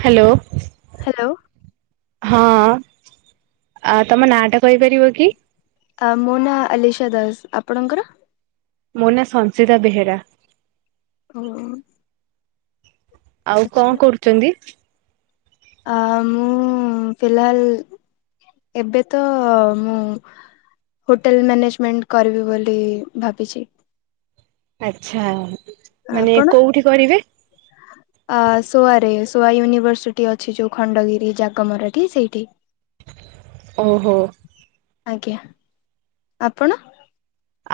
Hello. Hello. ହଁ ତମ ନାଁ ଟା କହିପାରିବ କି? ମୋ ନାଁ ଅଲିସା ଦାସ। ଆପଣଙ୍କର? ମୋ ନା ସଂସିତା ବେହେରା। ଓହୋ! ଆଉ କଣ କରୁଛନ୍ତି? ଆ ମୁଁ ଫିଲାଲ ଏବେ ତ ମୁଁ ହୋଟେଲ ମ୍ୟାନେଜମେଣ୍ଟ କରିବି ବୋଲି ଭାବିଛି। ଆଚ୍ଛା ମାନେ କୋଉଠି କରିବେ। ଅ ସୋଆ ରେ ସୋଆ ୟୁନିଭର୍ସିଟି ଅଛି ଯୋଉ ଖଣ୍ଡଗିରି ଜାଗମରାଟି ସେଇଠି। [inaudible] ଓହୋ ଆଜ୍ଞା ଆପଣ।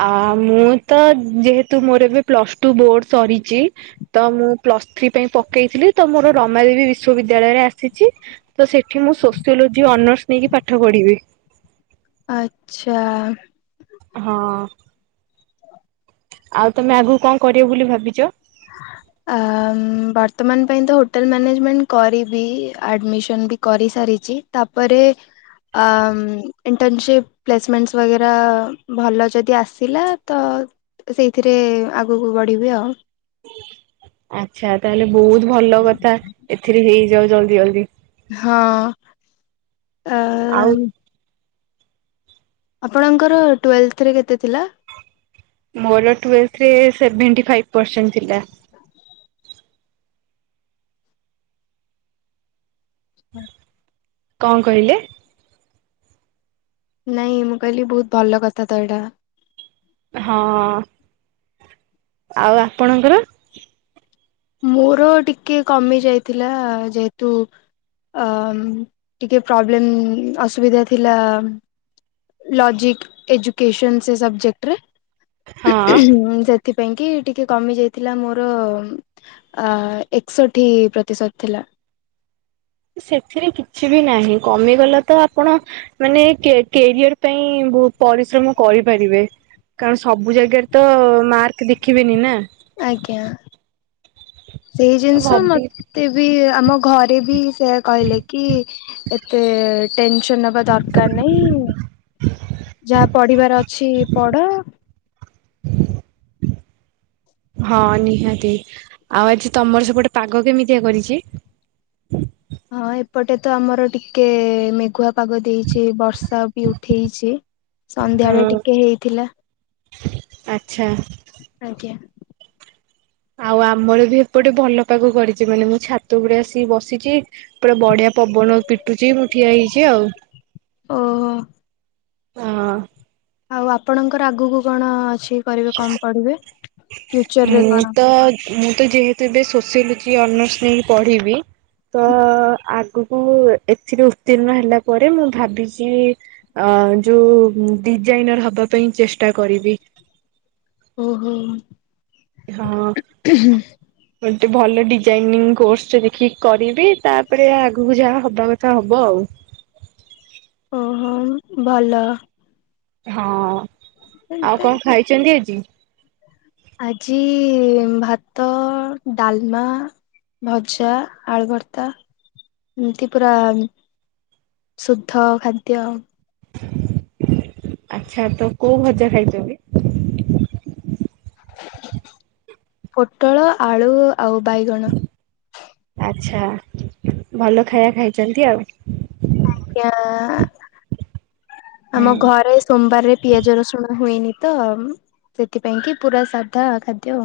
ଆ ମୁଁ ତ ଯେହେତୁ ମୋର ଏବେ ପ୍ଲସ ଟୁ ବୋର୍ଡ ସରିଛି। ତ ମୁଁ ପ୍ଲସ୍ ଥ୍ରୀ ପାଇଁ ପକେଇଥିଲି ତ ମୋର ରମାଦେବୀ ବିଶ୍ୱ ବିଦ୍ୟାଳୟରେ ଆସିଛି। ତ ସେଠି ମୁଁ ସୋସିଓଲୋଜି ଅନର୍ସ ନେଇକି ପାଠ ପଢ଼ିବି। ଆଚ୍ଛା। ହଁ ଆଉ ତମେ ଆଗକୁ କଣ କରିବ ବୋଲି ଭାବିଛ। ବର୍ତ୍ତମାନ ପାଇଁ ତ ହୋଟେଲ୍ ମ୍ୟାନେଜମେଣ୍ଟ କରିବି ଆଡ଼ମିସନ୍ ବି କରିସାରିଛି। ତାପରେ। ଇଣ୍ଟର୍ନସିପ୍ ପ୍ଲେସମେଣ୍ଟସ୍ ବଗେରା ଭଲ ଯଦି ଆସିଲା ତ। ସେଇଥିରେ ଆଗକୁ ବଢ଼ିବି ଆଉ। ଆଚ୍ଛା ତାହେଲେ ବହୁତ ଭଲ କଥା ଏଥିରେ ହେଇଯାଉ ଜଲ୍ଦି ଜଲଦି। ହଁ ଆ। ଆଉ ଆପଣଙ୍କର ଟୁଏଲ୍ଥରେ କେତେ ଥିଲା। ମୋର ଟଲରେ ସେଭେଣ୍ଟି ଫାଇପ ପରସେଣ୍ଟ ଥିଲା। ହୁଁ। କଣ କହିଲେ। ନାଇଁ ମୁଁ କହିଲି ବହୁତ ଭଲ କଥା ତ ଏଇଟା। ହଁ ଆଉ ଆପଣଙ୍କର। ମୋର ଟିକେ କମି ଯାଇଥିଲା ଯେହେତୁ। ଟିକେ ପ୍ରୋବ୍ଲେମ୍ ଅସୁବିଧା ଥିଲା। ଲଜିକ ଏଜୁକସନ ସେ ସବଜେକ୍ଟରେ ହଁ ସେଥିପାଇଁ କି ଟିକେ କମି ଯାଇଥିଲା ମୋର। ଅ ଏକଷଠି ପ୍ରତିଶତ ଥିଲା। ସେଥିରେ କିଛି ବି ନାହିଁ କମିଗଲା ତ ଆପଣ। ମାନେ କ୍ୟାରିଅର ପାଇଁ ପରିଶ୍ରମ କରିପାରିବେ। କାରଣ ସବୁ ଜାଗାରେ ତ ମାର୍କ ଦେଖିବେନି ନା। ଆଜ୍ଞା ସେଇ ତ ଜିନିଷ ଭାବି ମତେ ବି ଆମ। ଘରେ ବି ସେ କହିଲେ କି ଏତେ। ଟେନସନ ହବା ଦରକାର ନାହିଁ ଯାହା ପଢିବାର ଅଛି ପଢ। [inaudible] ହଁ ନିହାତି ଆଉ ଆଜି ତମର ସେପଟେ ପାଗ କେମିତିଆ କରିଛି। ହଁ ଏପଟେ ତ ଆମର ଟିକେ ମେଘୁଆ ପାଗ ଦେଇଛି। କିଛି ବର୍ଷା ବି ଉଠେଇଛି ସନ୍ଧ୍ୟାଳେ ହଁ ଟିକେ ହେଇଥିଲା। ଆଚ୍ଛା। ଆଜ୍ଞା। ଆଉ ଆମର ବି ଏପଟେ ଭଲ ପାଗ କରିଛି ମାନେ ମୁଁ ଛାତ ଗୁଡେ ଆସିକି ବସିଛି ପୁରା ବଢିଆ। ପବନ ପିଟୁଛି ମୁଁ ଠିଆ ହେଇଛି ଆଉ ଓହୋ ହଁ। ଆଉ ଆପଣଙ୍କର ଆଗକୁ କଣ ଅଛି କରିବେ କଣ ପଢିବେ? ଫ୍ୟୁଚର ରେ ମୁଁ କଣ? ତ ମୁଁ ତ ଯେହେତୁ ଏବେ ସୋସିଓଲୋଜି ଅନର୍ସ ନେଇକି ପଢିବି। ତ ଆଗକୁ ଏଥିରେ ଉତ୍ତୀର୍ଣ୍ଣ ହେଲା ପରେ ମୁଁ ଭାବିଛି। ଅ ଯୋଉ ଡିଜାଇନର ହବା ପାଇଁ ଚେଷ୍ଟା କରିବି। ଓହୋ। ହଁ। ଗୋଟେ ଭଲ ଡିଜାଇନିଂ କୋର୍ସ ଦେଖିକି କରିବି ତାପରେ ଆଗକୁ ଯାହା ହବା କଥା ହବ ଆଉ। ଓହୋ ଭଲ। ହଁ ଆଉ କଣ ଖାଇଛନ୍ତି ଆଜି। ଆଜି ଭାତ ଡାଲମା। ଭଜା ଆଳୁ ଭର୍ତ୍ତା ଏମିତି ପୁରା। ଶୁଦ୍ଧ ଖାଦ୍ୟ। ଆଛା ତ କୋଉ ଭଜା ଖାଇଛନ୍ତି। ପୋଟଳ ଆଳୁ। ଆଉ ବାଇଗଣ। ଆଚ୍ଛା ଭଲ ଖାଇବା ଖାଇଛନ୍ତି ଆଉ। ଆଜ୍ଞା ଆମ ଘରେ। ସୋମବାରରେ ପିଆଜ ରସୁଣ ହୁଏନି ତ ସେଥିପାଇଁ କିି ପୁରା ସାଧା ଖାଦ୍ୟ।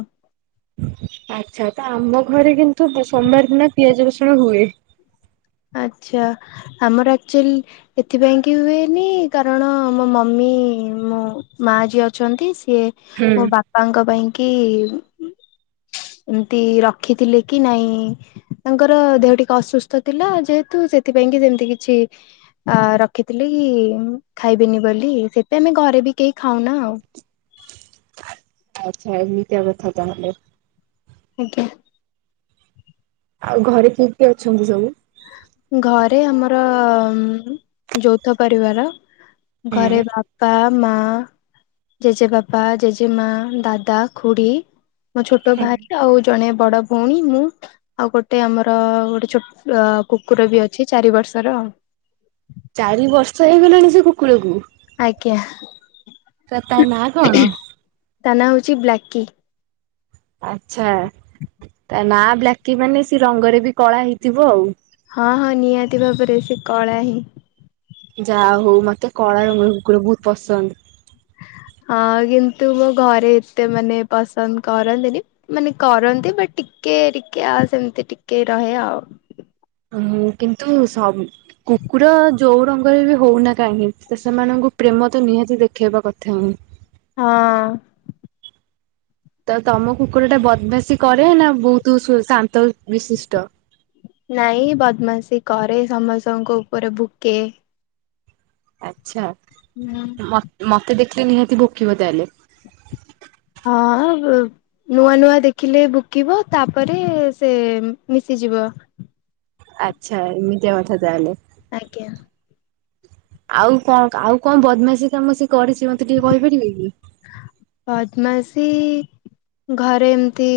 ଆଛା ତ ଆମ ଘରେ କିନ୍ତୁ ସୋମବାର ଦନ ପିଆଜ ରସୁଣ ହୁଏ। ଆଛା ଆମର ଆକ୍ଚୁଲ। ଏଥିପାଇଁ କି ହୁଏନି କାରଣ ମୋ ମମି ମୋ ମା ଯିଏ ଅଛନ୍ତି ସିଏ। ମୋ ବାପାଙ୍କ ପାଇଁ କି। ଏମିତି ରଖିଥିଲେ କି ନାଇଁ ତାଙ୍କର ଦେହ ଟିକେ ଅସୁସ୍ଥ। ଥିଲା ଯେହେତୁ ସେଥିପାଇଁ କି ସେମତି କିଛି। ଅ ରଖିଥିଲି ଖାଇବିନି ବୋଲି ସେଥି ଆମେ ଘରେ ବି କେହି ଖାଉନା ଆଉ। ଆଚ୍ଛା ଏମିତିଆ କଥା ତାହେଲେ। ଆଜ୍ଞା। ଆଉ ଘରେ କିଏ କିଏ ଅଛନ୍ତି ସବୁ? ଘରେ ଆମର ଯୌଥ ପରିବାର। ଘରେ ବାପା। ମା ଜେଜେ ବାପା ଜେଜେମା ଦାଦା ଖୁଡ଼ି। ମୋ ଛୋଟ ଭାଇ ଆଉ ଜଣେ ବଡ ଭଉଣୀ ମୁଁ ଆଉ ଗୋଟେ ଆମର ଗୋଟେ ଛୋଟ। କୁକୁର ବି ଅଛି ଚାରି ବର୍ଷର ଆଉ। ଚାରି ବର୍ଷ ହେଇଗଲାଣି ସେ କୁକୁରକୁ ଆଜ୍ଞା ତ ତା ନା କଣ। ତା ନାଁ ହଉଛି ବ୍ଲାକି। ଆଛା ତା ନା ବ୍ଲାକି ମାନେ ସେ ରଙ୍ଗରେ ବି କଳା ହେଇଥିବ ଆଉ। ହଁ ହଁ ନିହାତି ଭାବରେ ସେ କଳା ହିଁ। ଯାହା ହଉ ମତେ କଳା ରଙ୍ଗ କୁକୁର ବହୁତ ପସନ୍ଦ। ହଁ କିନ୍ତୁ ମୋ ଘରେ ଏତେ ମାନେ ପସନ୍ଦ କରନ୍ତିନି। ମାନେ କରନ୍ତି ବାଟ ଟିକେ ଟିକେ ଆ ସେମିତି ଟିକେ ରହେ ଆଉ। ଓ କିନ୍ତୁ ସବୁ। କୁକୁର ଯେଉ ରଙ୍ଗରେ ବି ହଉନା କାହିଁକି ତ ସେମାନଙ୍କୁ ପ୍ରେମ ତ ନିହାତି ଦେଖେଇବା କଥା ହଁ। ହଁ। ତ ତମ କୁକୁର ଟା ବଦମାସି କରେ ନା ବହୁତ ଶାନ୍ତ ବିଶିଷ୍ଟ। ନାଇଁ ବଦମାସି କରେ ସମସ୍ତଙ୍କ ଉପରେ ଭୁକେ। ଆଚ୍ଛା। ନା। ମୋ ମୋତେ ଦେଖିଲେ ନିହାତି ଭୋକିବ ତାହେଲେ। ହଁ ବ ନୂଆ ନୂଆ ଦେଖିଲେ ଭୁକିବ ତାପରେ ସେ ମିଶିଯିବ। ଆଚ୍ଛା ଏମିତିକା କଥା ତାହେଲେ। ଆଜ୍ଞା। ଆଉ କଣ ଆଉ କଣ ବଦମାସି କାମ ସିଏ କରିଛି ମୋତେ ଟିକେ କହିପାରିବେ କି? ବଦମାସି ଘରେ ଏମିତି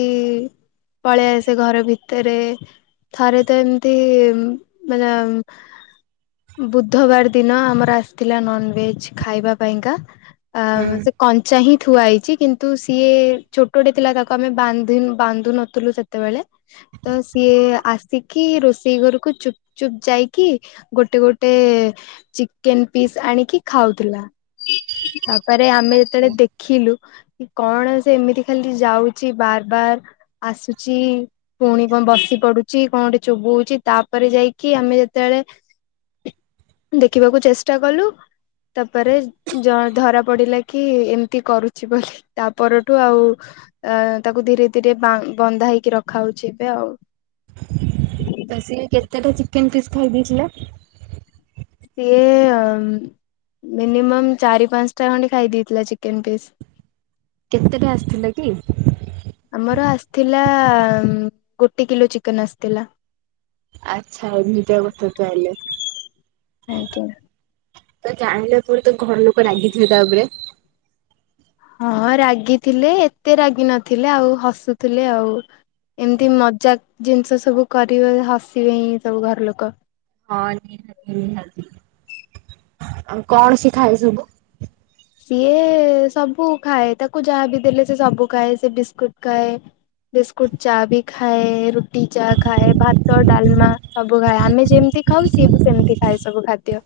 ପଳେଇ ଆସେ ଘର ଭିତରେ ଥରେ ତ ଏମିତି ମାନେ ବୁଧବାର ଦିନ ଆମର ଆସିଥିଲା ନନଭେଜ୍ ଖାଇବା ପାଇଁକା। ଆଉ ହୁଁ ସେ ଚାହିଁ ଥୁଆ ହେଇଛି କିନ୍ତୁ ସିଏ ଛୋଟଟେ ଥିଲା ତାକୁ ଆମେ ବାନ୍ଧିନୁ ବାନ୍ଧୁ ନଥୁଲୁ ସେତେବେଳେ। ତ ସିଏ ଆସିକି ରୋଷେଇ ଘରକୁ ଚୁପ୍ ଚୁପ୍ ଯାଇକି। ଗୋଟେ ଗୋଟେ ଚିକେନ୍ ପିସ୍ ଆଣିକି ଖାଉଥିଲା। ତାପରେ ଆମେ ଯେତେଳେ ଦେଖିଲୁ କି କଣ ସେ ଏମିତି ଖାଲି ଯାଉଛି ବାର ବାର। ଆସୁଛି ପୁଣି କଣ ବସି ପଡୁଚି କଣ ଗୋଟେ ଚୋବୁଉଚି ତାପରେ ଯାଇକି ଆମେ ଯେତେବେଳେ ଦେଖିବାକୁ ଚେଷ୍ଟା କଲୁ ତାପରେ ଜ- ଧରା ପଡିଲା କି ଏମିତି କରୁଛି ବୋଲି। ତା ପରଠୁ ଆଉ ଅ, ତାକୁ ଧୀରେ ଧୀରେ ବା ବନ୍ଧା ହେଇକି ରଖା ହଉଛି ଏବେ ଆଉ। ସିଏ କେତେଟା ଚିକେନ୍ ପିସ୍ ଖାଇ ଦେଇଥିଲା? ସିଏ ଅମ୍ ମିନିମମ୍ ଚାରି ପାନ୍ସଟା ଖଣ୍ଡେ ଖାଇ ଦେଇଥିଲା ଚିକେନ୍ ପିସ୍। କେତେଟା ଆସିଥିଲା କି? ଆମର ଆସିଥିଲା ଉଁ, ଗୋଟେ କିଲୋ ଚିକେନ୍ ଆସିଥିଲା। ଆଚ୍ଛା ଏମିତିଆ କଥା ତାହାଲେ। ଆଜ୍ଞା ତ ଜାଣିଲା ପରେ ତ ଘର ଲୋକ ରାଗିଥିବେ ତା ଉପରେ। ହଁ ରାଗି ଥିଲେ ଏତେ ରାଗି ନଥିଲେ ଆଉ ହସୁଥିଲେ ଆଉ। ଏମିତି ମଜାକ୍ ଜିନିଷ ସବୁ କରିବେ ହସିବେ ହିଁ ସବୁ ଘର ଲୋକ। ହଁ ନିହାତି, ନିହାତି, ଆଉ କଣ ସିଏ ଖାଏ ସବୁ? ସିଏ ସବୁ ଖାଏ, ତାକୁ ଯାହା ବିି ଦେଲେ ସେ ସବୁ ଖାଏ। ସେ ବିସ୍କୁଟ୍ ଖାଏ। ବିସ୍କୁଟ୍ ଚା ବି ଖାଏ। ରୁଟି ଚା ଖାଏ। ଭାତ ଡାଲମା ସବୁ ଖାଏ। ଆମେ ଯେମିତି ଖାଉ ସିଏ ବି ସେମିତି ଖାଏ ସବୁ ଖାଦ୍ୟ।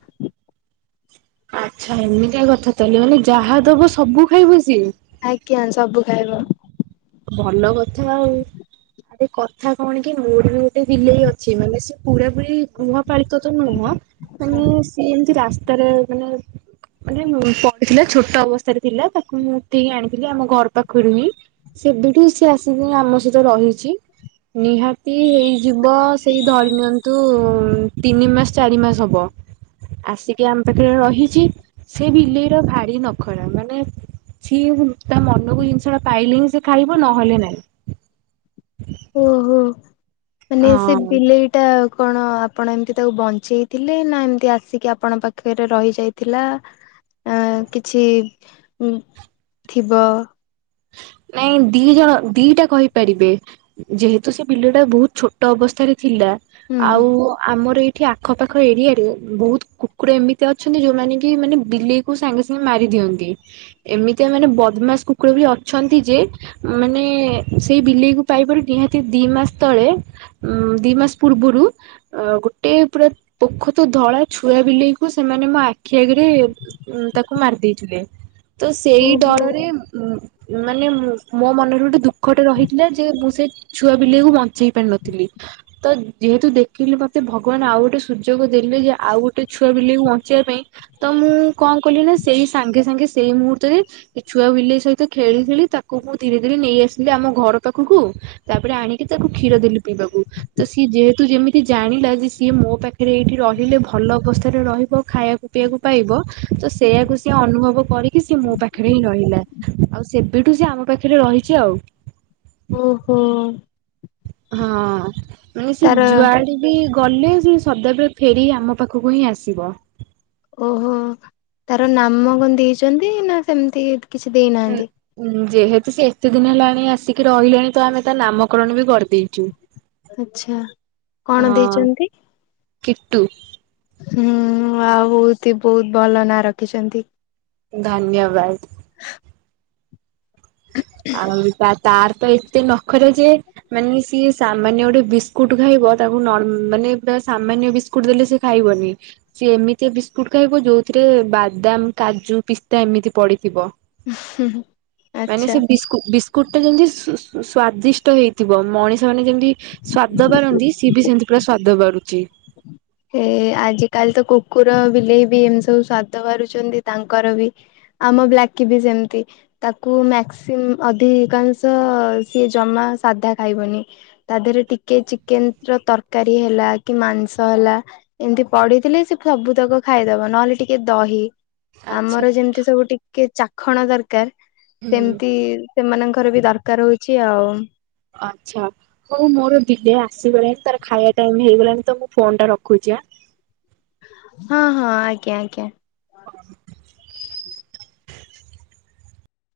ଆଚ୍ଛା ଏମିତିଆ କଥା ତାହେଲେ ମାନେ ଯାହା ଦବୁ ସବୁ ଖାଇବ ସିଏ। ଆଜ୍ଞା ସବୁ ଖାଇବ। ଭଲ କଥା ଆଉ। ଏ କଥା କଣ କି ମୋର ବି ଗୋଟେ ବିଲେଇ ଅଛି। ମାନେ ସେ ପୁରା ପୁରି ଗୁହ ପାଳିତ ତ ନୁହଁ ମାନେ ସିଏ ଏମିତି ରାସ୍ତାରେ ମାନେ ମାନେ ମୁଁ ପଡିଥିଲା ଛୋଟ ଅବସ୍ଥାରେ ଥିଲା ତାକୁ ମୁଁ ଉଠେଇକି ଆଣିଥିଲି ଆମ ଘର ପାଖରୁ ହିଁ। ସେବେଠୁ ସିଏ ଆସିକି ଆମ ସହିତ ରହିଛି। ନିହାତି ହେଇଯିବ ସେଇ ଧରି ନିଅନ୍ତୁ ତିନି ମାସ ଚାରି ମାସ ହବ। ଆସିକି ଆମ ପାଖରେ ରହିଛି। ସେ ବିଲେଇ ର ଭାରି ନଖରା। ମାନେ ଛି [unintelligible] ତା ମନକୁ ଜିନିଷ ଟା ପାଇଲେ ହିଁ ସିଏ ଖାଇବ ନହେଲେ ନାଇଁ। ଓହୋ! ମାନେ ସେ ହଁ ବିଲେଇ ଟା କଣ ଆପଣ ଏମତି ତାକୁ ବଞ୍ଚେଇଥିଲେ, ନା ଏମିତି ଆସିକି ଆପଣ ପାଖରେ ରହିଯାଇଥିଲା? ଆ, କିଛି ଉଁ, ଥିବ। ନାଇଁ ଦି ଜଣ ଦିଟା କହିପାରିବେ, ଯେହେତୁ ସେ ବିଲେଇ ଟା ବହୁତ ଛୋଟ ଅବସ୍ଥାରେ ଥିଲା। ହୁଁ ଆଉ ଆମର ଏଇ ଏଠି ଆଖପାଖ ଏରିଆ ରେ ବହୁତ କୁକୁର ଏମିତି ଅଛନ୍ତି ଯୋଉମାନେ କି ମାନେ ବିଲେଇ ସାଙ୍ଗେ ସାଙ୍ଗେ ମାରି ଦିଅନ୍ତି ଏମିତି ମାନେ ବଦମାସ କୁକୁର ବି ଛନ୍ତି ଯେ ମାନେ ସେଇ ବିଲେଇକୁ ପାଇପାରୁ ନିହାତି ଦି ମାସ ତଳେ ଉଁ ଦି ମାସ ପୂର୍ବରୁ ଅ ଗୋଟେଏ ପୁରା ପୋଃଖତ ଧଳା ଛୁଆ ବିଲେଇକୁ ସେମାନେ ମୋ ଆଖି ଆଗରେ ଉଁ ତାକୁ ମାରି ଦେଇେଇଥିଲେ ତ ସେଇ ଓହୋ ଡରରେ ଉ ମାନେ ମୋ ମନରେ ଗୋଟେ ଦୁଃଖଟେ ରହିଥିଲା ଯେ ମୁଁ ସେ ଛୁଆ ବିଲେଇକୁ ବଞ୍ଚେଇ ପାରିନଥିଲି। ତ ଯେହେତୁ ଦେଖିଲି ମୋତେ ଭଗବାନ ଆଉ ଗୋଟେ ସୁଯୋଗ ଦେଲେ ଯେ ଆଉ ଗୋଟେ ଛୁଆ ବିଲାକୁ ବଞ୍ଚିବା ପାଇଁ ତ ମୁଁ କଣ କଲି ନା ସେଇ ସାଙ୍ଗେ ସାଙ୍ଗେ ସେଇ ମୁହୂର୍ତ୍ତରେ ଛୁଆ ବିଲେଇ ସହିତ ଖେଳି ଖେଳି ତାକୁ ମୁଁ ଧୀରେ ଧୀରେ ନେଇ ଆସିଲି ଆମ ଘର ପାଖକୁ ତାପରେ ଆଣିକି ତାକୁ କ୍ଷୀର ଦେଲୁ ପିଇବାକୁ। ତ ସିଏ ଯେହେତୁ ଯେମିତି ଜାଣିଲା ଯେ ସିଏ ମୋ ପାଖରେ ଏଇଠି ରହିଲେ ଭଲ ଅବସ୍ଥାରେ ରହିବ ଖାଇବାକୁ ଖାଇବାକୁ ପାଇବ ତ ସେଇୟଆକୁ ସିଏ ଅନୁଭବ କରିକି ସିଏ ମୋ ପାଖରେ ହିଁ ରହିଲା ଆଉ। ସେବେଠୁ ସେ ଆମ ପାଖରେ ରହିଛି ଆଉ। ଓ ହୋ। ହଁ ମାନେ ସେ ଯୁଆଡେ ଗଲେ ସେ ସଦାବେଳେ ଫେରି ଆମ ପାଖକୁ ହିଁ ଆସିବ। ଓହୋ ତାର ନାମ କଣ ଦେଇଛନ୍ତି ନା ସେମିତି କିଛି ଦେଇନାହାନ୍ତି? ଁ ଯେହେତୁ ସେ ଏତେ ଦିନ ହେଲାଣି ଆସିକି ରହିଲେଣି ତ ଆମେ ତା ନାମକରଣ ବି କରିଦେଇଛୁ। ଆଛା କଣ ହଁ ଦେଇଛନ୍ତି? କିଟୁ। ହୁଁ ଆଉ ହଉ ବହୁତ ଭଲ ନାଁ ରଖିଛନ୍ତି। ଧନ୍ୟବାଦ। ଆଉ ତା ତାର ତ ଏତେ ନଖରା ଯେ ମାନେ ସିଏ ସାମାନ୍ୟ ଗୋଟେ ବିସ୍କୁଟ ଖାଇବ ତାକୁ ମାନେ ସାମାନ୍ୟ ବିସ୍କୁ ସ୍କୁ ଦେଲେ ସେ ଖାଇବନି। ସି ଏମିତି ବିସ୍କୁଟ ଖାଇବ ଯୋଉଁ ଥିରେ ବାଦାମ କାଜୁ ପିସ୍ତା ଏମିତି ପଡିଥିବ। ଉହୁ ମାନେ ଆଛା। ସେ ବିସ୍କୁ ବିସ୍କୁଟା ଯେମିତି ସ୍ଵ ସ୍ଵାଦିଷ୍ଟ ହେଇଥିବ ମଣିଷ ମାନେ ଯେମିତି ସ୍ଵାଦ ବାରନ୍ତି ସିଏ ବି ସେମିତି ପୁରା ସ୍ଵାଦ ବାରୁଛି। ଏ ଏ ଆଜିକାଲି ତ କୁକୁର ବିଲେଇ ବି ଏମିତି ସବୁ ସ୍ଵାଦ କରାରୁଛନ୍ତି ତାଙ୍କର ବି ଆମ ବ୍ଲାକି ବି ସେମିତି। ତାକୁ ମକ୍ସି ଅଧିକାଂଶ ସିଏ ଜମା ସାଧା ଖାଇବନି। ତା ଦେହରେ ଟିକେ ଚିକେନ ର ତରକାରୀ ହେଲା କି ମାଂସ ହେଲା। ଏମିତି ପଡିିଥିଲେ ସେ ସବୁ ତକ ଖାଇଦବ ନହେଲେ ଟିକେ ଦହି। ଆଚ୍ଛା ଆମର ଯେମିତି ସବୁ ଟିକେ ଚାଖଣ ଦରକାର ହୁଁ ସେମିତି ସେମାନଙ୍କର ବି ଦରକାର ହଉଛି ଆଉ। ଆଚଛା। ହଉ ମୋର ବିଲେ ଆସିଗଲାଣି ତାର ଖାଇବା ଟାଇମି ହେଇଗଲାଣି ତ ମୁଁ ଫୋନ ଟା ରଖୁଛି। ହଁ ହଁ ଆଜ୍ଞା ଆଜ୍ଞା। ହଁ।